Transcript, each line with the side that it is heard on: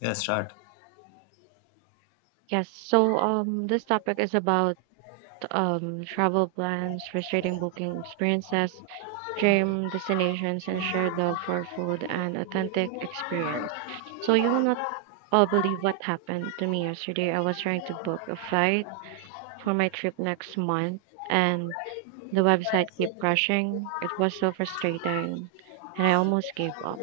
left: Yeah, start.
right: Yes, so this topic is about travel plans, frustrating booking experiences, dream destinations, and shared love for food and authentic experience. So you will not all believe what happened to me yesterday. I was trying to book a flight for my trip next month, and the website kept crashing. It was so frustrating, and I almost gave up.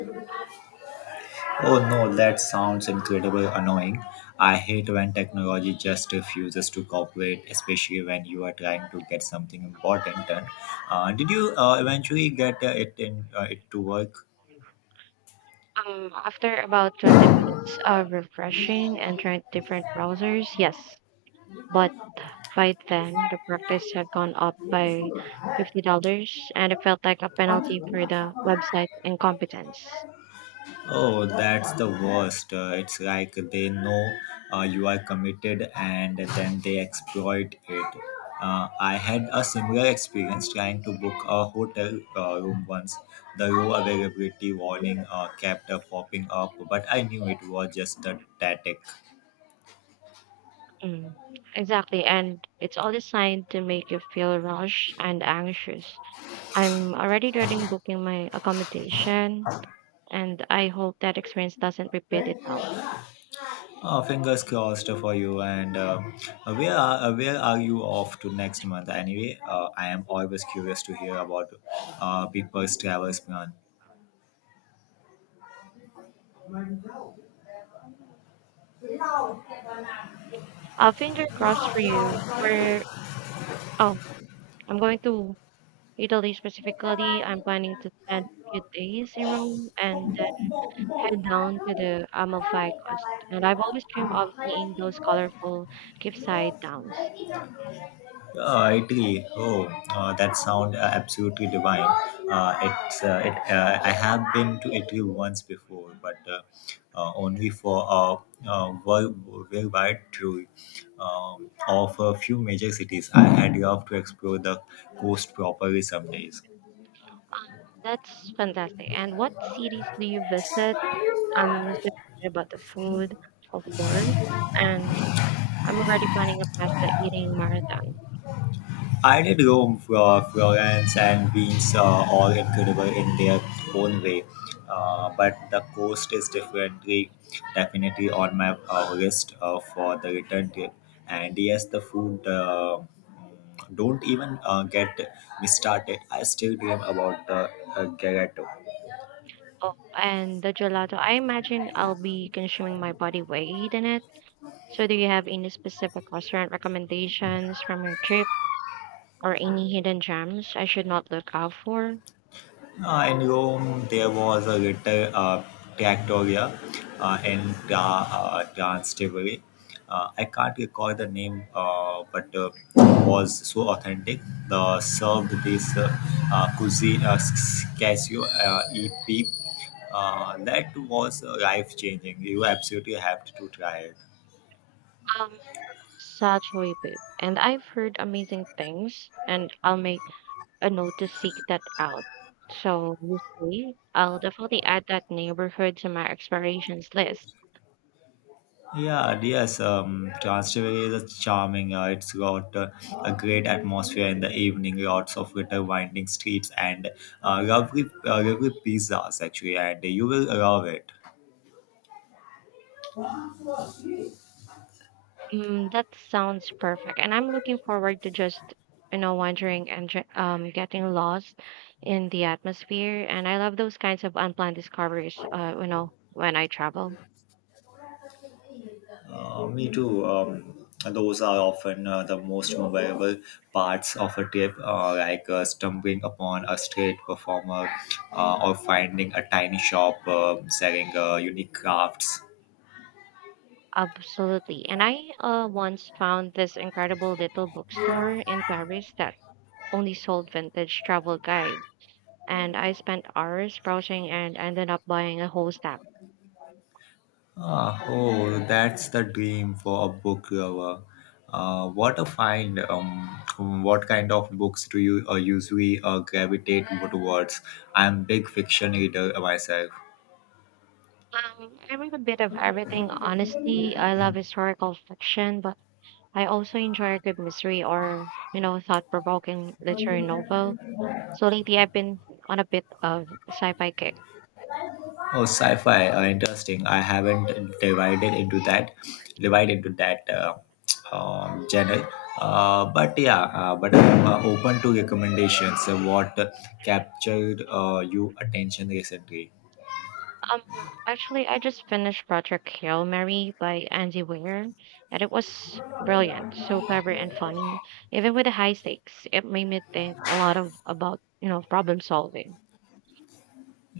left: Oh no, that sounds incredibly annoying. I hate when technology just refuses to cooperate, especially when you are trying to get something important done. Did you eventually get it to work?
right: After about 20 minutes of refreshing and trying different browsers, yes. But by then, the practice had gone up by $50, and it felt like a penalty for the website's incompetence.
left: Oh, that's the worst. It's like they know you are committed and then they exploit it. I had a similar experience trying to book a hotel room once. The row availability warning kept popping up, but I knew it was just a tactic.
right: Mm. Exactly, and it's all designed to make you feel rushed and anxious. I'm already dreading booking my accommodation, and I hope that experience doesn't repeat itself.
left: Fingers crossed for you. And where are you off to next month? Anyway, I am always curious to hear about people's travels plan.
right: Finger crossed for you. Oh, I'm going to Italy specifically. I'm planning to spend a few days in Rome and head down to the Amalfi Coast, and I've always dreamed of seeing those colorful cliffside towns.
left: Uh, I Oh, that sound absolutely divine. I have been to Italy once before, but only for a uh, world- worldwide tour of a few major cities. I had loved to explore the coast properly some days.
right: That's fantastic. And what cities do you visit? I'm so excited about the food, of course, and I'm already planning a pasta eating marathon.
left: I did Rome, Florence, and Venice are all incredible in their own way. But the coast is definitely on my list for the return trip. And yes, the food. Don't even get me started. I still dream about the gelato.
right: Oh, and the gelato. I imagine I'll be consuming my body weight in it. So, do you have any specific restaurant recommendations from your trip or any hidden gems I should not look out for?
left: In Rome, there was a little trattoria in Trastevere. I can't recall the name, but was so authentic. The served this cuisine, casio EP. That was life changing. You absolutely have to try it.
right: Um, Satchel Babe. And I've heard amazing things, and I'll make a note to seek that out. So you see, I'll definitely add that neighborhood to my explorations list.
left: Yeah, yes. Trastevere is a charming. It's got a great atmosphere in the evening. Lots of little winding streets and lovely pizzas actually, and you will love it.
right: Mm, that sounds perfect, and I'm looking forward to just wandering and getting lost in the atmosphere. And I love those kinds of unplanned discoveries. You know when I travel.
left: Me too. Those are often the most memorable parts of a trip, like stumbling upon a street performer or finding a tiny shop selling unique crafts.
right: Absolutely. And I once found this incredible little bookstore in Paris that only sold vintage travel guides, and I spent hours browsing and ended up buying a whole stack.
left: Oh, that's the dream for a book lover. What a find! What kind of books do you usually gravitate towards? I'm a big fiction reader myself.
right: I read a bit of everything, honestly. I love historical fiction, but I also enjoy a good mystery or, you know, thought provoking literary novel. So lately, I've been on a bit of sci fi kick.
left: Oh, sci-fi, interesting. I haven't divided into that, divided into that genre. But I'm open to recommendations. What captured you attention recently?
right: Um, actually, I just finished Project Hail Mary by Andy Weir, and it was brilliant, so clever and funny. Even with the high stakes, it made me think a lot of about problem solving.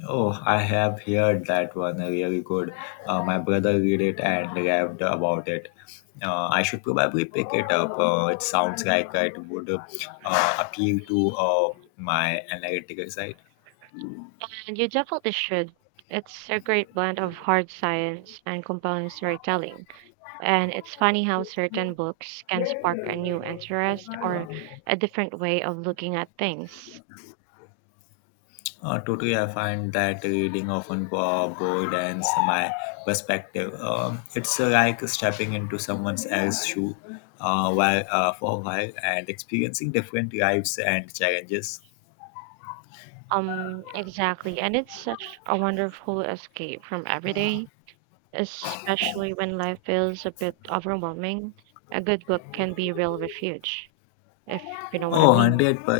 left: Oh, I have heard that one really good. My brother read it and raved about it. I should probably pick it up. It sounds like it would appeal to my analytical side.
right: And you definitely should. It's a great blend of hard science and compelling storytelling. And it's funny how certain books can spark a new interest or a different way of looking at things.
left: Totally, I find that reading often broadens my perspective. It's like stepping into someone else's shoe for a while and experiencing different lives and challenges.
right: Exactly. And it's such a wonderful escape from everyday, especially when life feels a bit overwhelming, a good book can be real refuge, if what I
left: Oh,
right: mean.
left: 100 per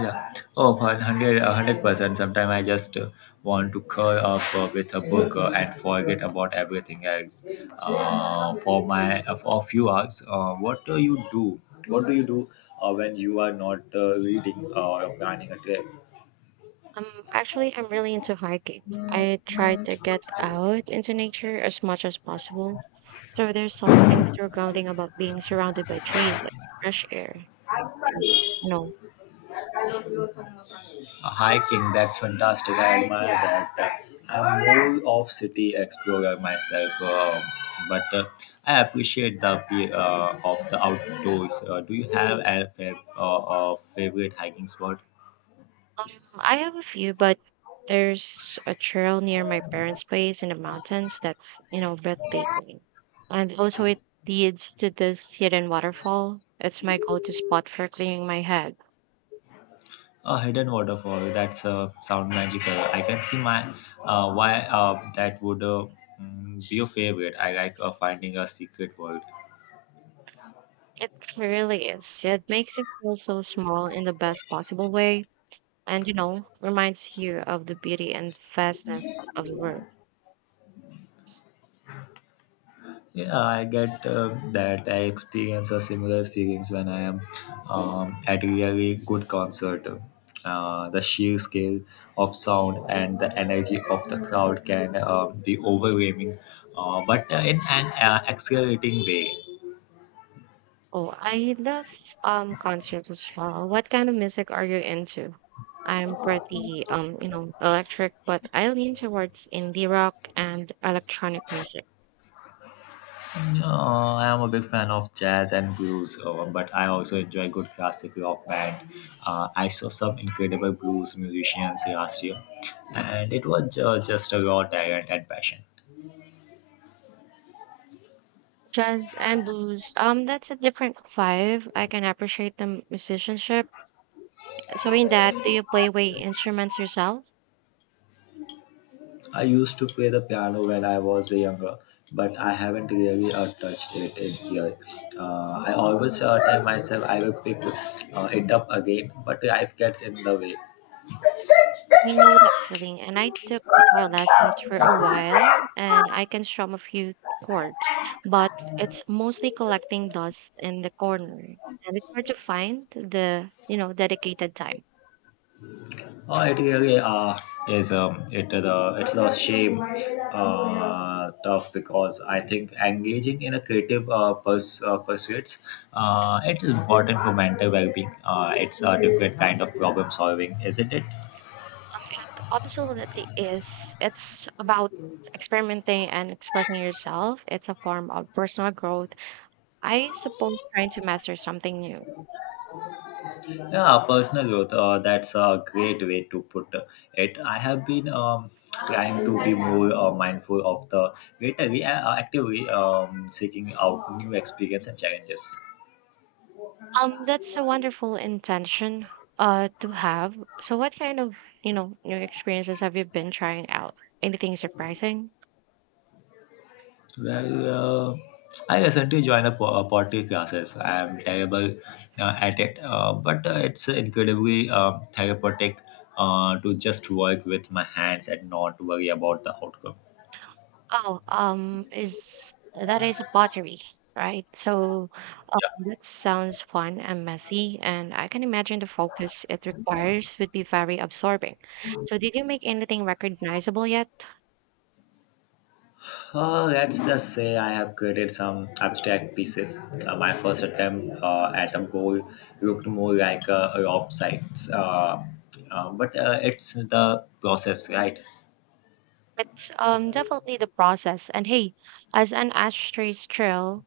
left: yeah. Oh, 100%. Sometimes I just want to curl up with a book and forget about everything else for a few hours. What do you do? What do you do when you are not reading or planning a trip?
right: Um, actually, I'm really into hiking. I try to get out into nature as much as possible. So there's something so grounding about being surrounded by trees and fresh air. You know,
left: Hiking, that's fantastic. I admire that. I'm more of city explorer myself, but I appreciate the appeal of the outdoors. Do you have a, a favorite hiking spot?
right: Um, I have a few, but there's a trail near my parents' place in the mountains that's, you know, breathtaking. And also it leads to this hidden waterfall. It's my go-to spot for clearing my head.
left: A hidden waterfall. That's sound magical. I can see my why that would be your favorite. I like finding a secret world.
right: It really is. It makes you feel so small in the best possible way and, you know, reminds you of the beauty and vastness of the world.
left: Yeah, I get that. I experience a similar feelings when I am at really good concert. The sheer scale of sound and the energy of the crowd can be overwhelming, but in an exhilarating way.
right: Oh, I love concerts as well. What kind of music are you into? I'm pretty you know, electric, but I lean towards indie rock and electronic music.
left: I am a big fan of jazz and blues, but I also enjoy good classic rock band. I saw some incredible blues musicians last year, and it was just a raw talent and passion.
right: Jazz and blues, that's a different vibe. I can appreciate the musicianship. So in that, do you play way instruments yourself?
left: I used to play the piano when I was younger, but I haven't really touched it in years. I always tell myself I will pick it up again, but life gets in the way.
right: I know that feeling, and I took guitar lessons for a while, and I can strum a few chords, but it's mostly collecting dust in the corner, and it's hard to find the, you know, dedicated time.
left: Oh, it really is it the It's the shame tough because I think engaging in a creative pursuits it is important for mental well-being. It's a different kind of problem solving, isn't it?
right: It absolutely is. It's about experimenting and expressing yourself. It's a form of personal growth. I suppose trying to master something new.
left: Yeah, personal growth. That's a great way to put it. I have been trying to be more mindful of the greater, actively seeking out new experience and challenges.
right: That's a wonderful intention to have. So what kind of, you know, new experiences have you been trying out? Anything surprising?
left: Well, I recently joined a, a pottery classes. I am terrible at it, but it's incredibly therapeutic to just work with my hands and not worry about the outcome.
right: Oh, is that is a pottery, right? So um,
left: Yeah.
right: that sounds fun and messy, and I can imagine the focus it requires would be very absorbing. So did you make anything recognizable yet?
left: Let's just say I have created some abstract pieces. My first attempt at a goal looked more like a rob site, uh, but it's the process, right?
right: It's definitely the process. And hey, as an ashtray trail,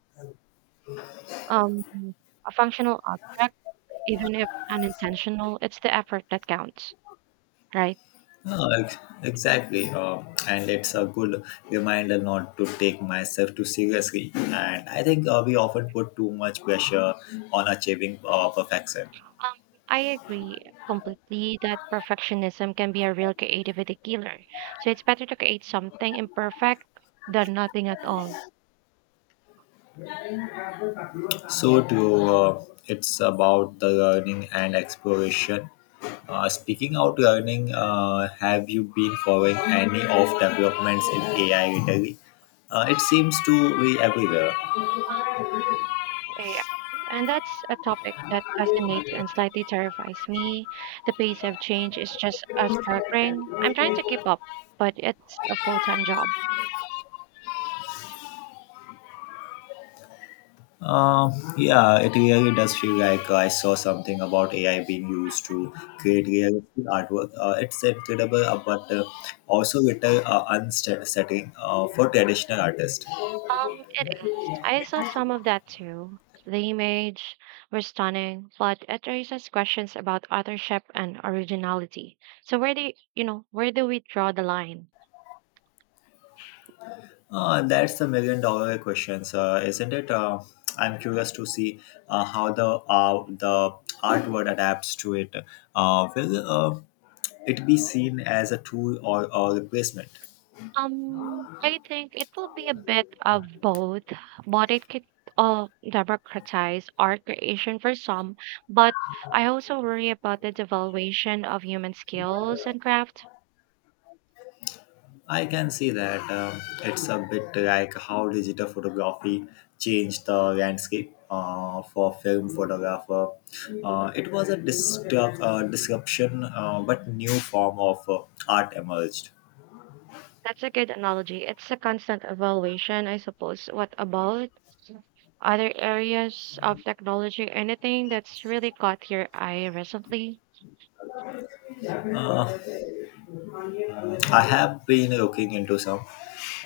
right: um, a functional object. Even if unintentional, it's the effort that counts, right?
left: Uh, ex- exactly, and it's a good reminder not to take myself too seriously. And I think we often put too much pressure on achieving perfection.
right: Um, I agree completely that perfectionism can be a real creativity killer. So it's better to create something imperfect than nothing at all.
left: So true. It's about the learning and exploration. Speaking out learning, have you been following any of developments in AI lately? It seems to be everywhere.
right: Eh, And that's a topic that fascinates and slightly terrifies me. The pace of change is just a staggering. I'm trying to keep up, but it's a full time job.
left: Uh, yeah, it really does feel like I saw something about AI being used to create realistic artwork. It's incredible, but also little unsettling for traditional artists.
right: It is. I saw some of that too. The images were stunning, but it raises questions about authorship and originality. So where do you, you know where do we draw the line?
left: That's the million-dollar questions, isn't it? I'm curious to see how the art world adapts to it. Will it be seen as a tool or a replacement?
right: I think it will be a bit of both, but it could democratize art creation for some. But I also worry about the devaluation of human skills and craft.
left: I can see that it's a bit like how digital photography changed the landscape for film photographer. It was a disruption, but new form of art emerged.
right: That's a good analogy. It's a constant evaluation, I suppose. What about? Other areas of technology, anything that's really caught your eye recently?
left: Uh, I have been looking into some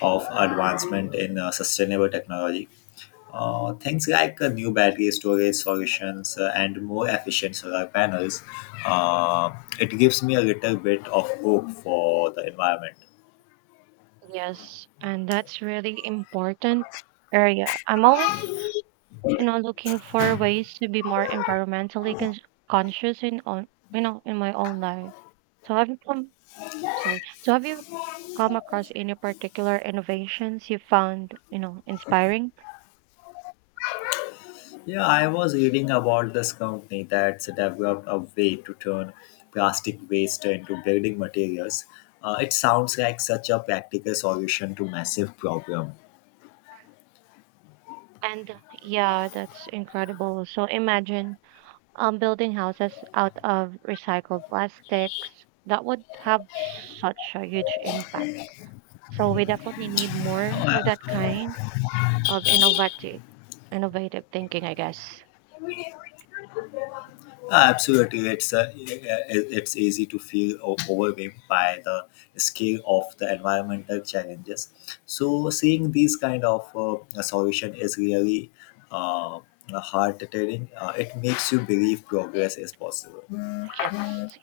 left: of advancement in sustainable technology. Things like new battery storage solutions and more efficient solar panels. Uh, it gives me a little bit of hope for the environment.
right: Yes, and that's really important area. I'm always, you know, looking for ways to be more environmentally conscious in on, you know, in my own life. So have you come, sorry. So have you come across any particular innovations you found, you know, inspiring?
left: Yeah, I was reading about this company that's developed a way to turn plastic waste into building materials. It sounds like such a practical solution to massive problem.
right: And yeah, that's incredible. So imagine building houses out of recycled plastics, that would have such a huge impact. So we definitely need more of that kind of innovative thinking, I guess.
left: Absolutely, it's it's easy to feel overwhelmed by the scale of the environmental challenges. So, seeing these kind of solution is really uh, heart-tearing. It makes you believe progress is possible.
right: Yes,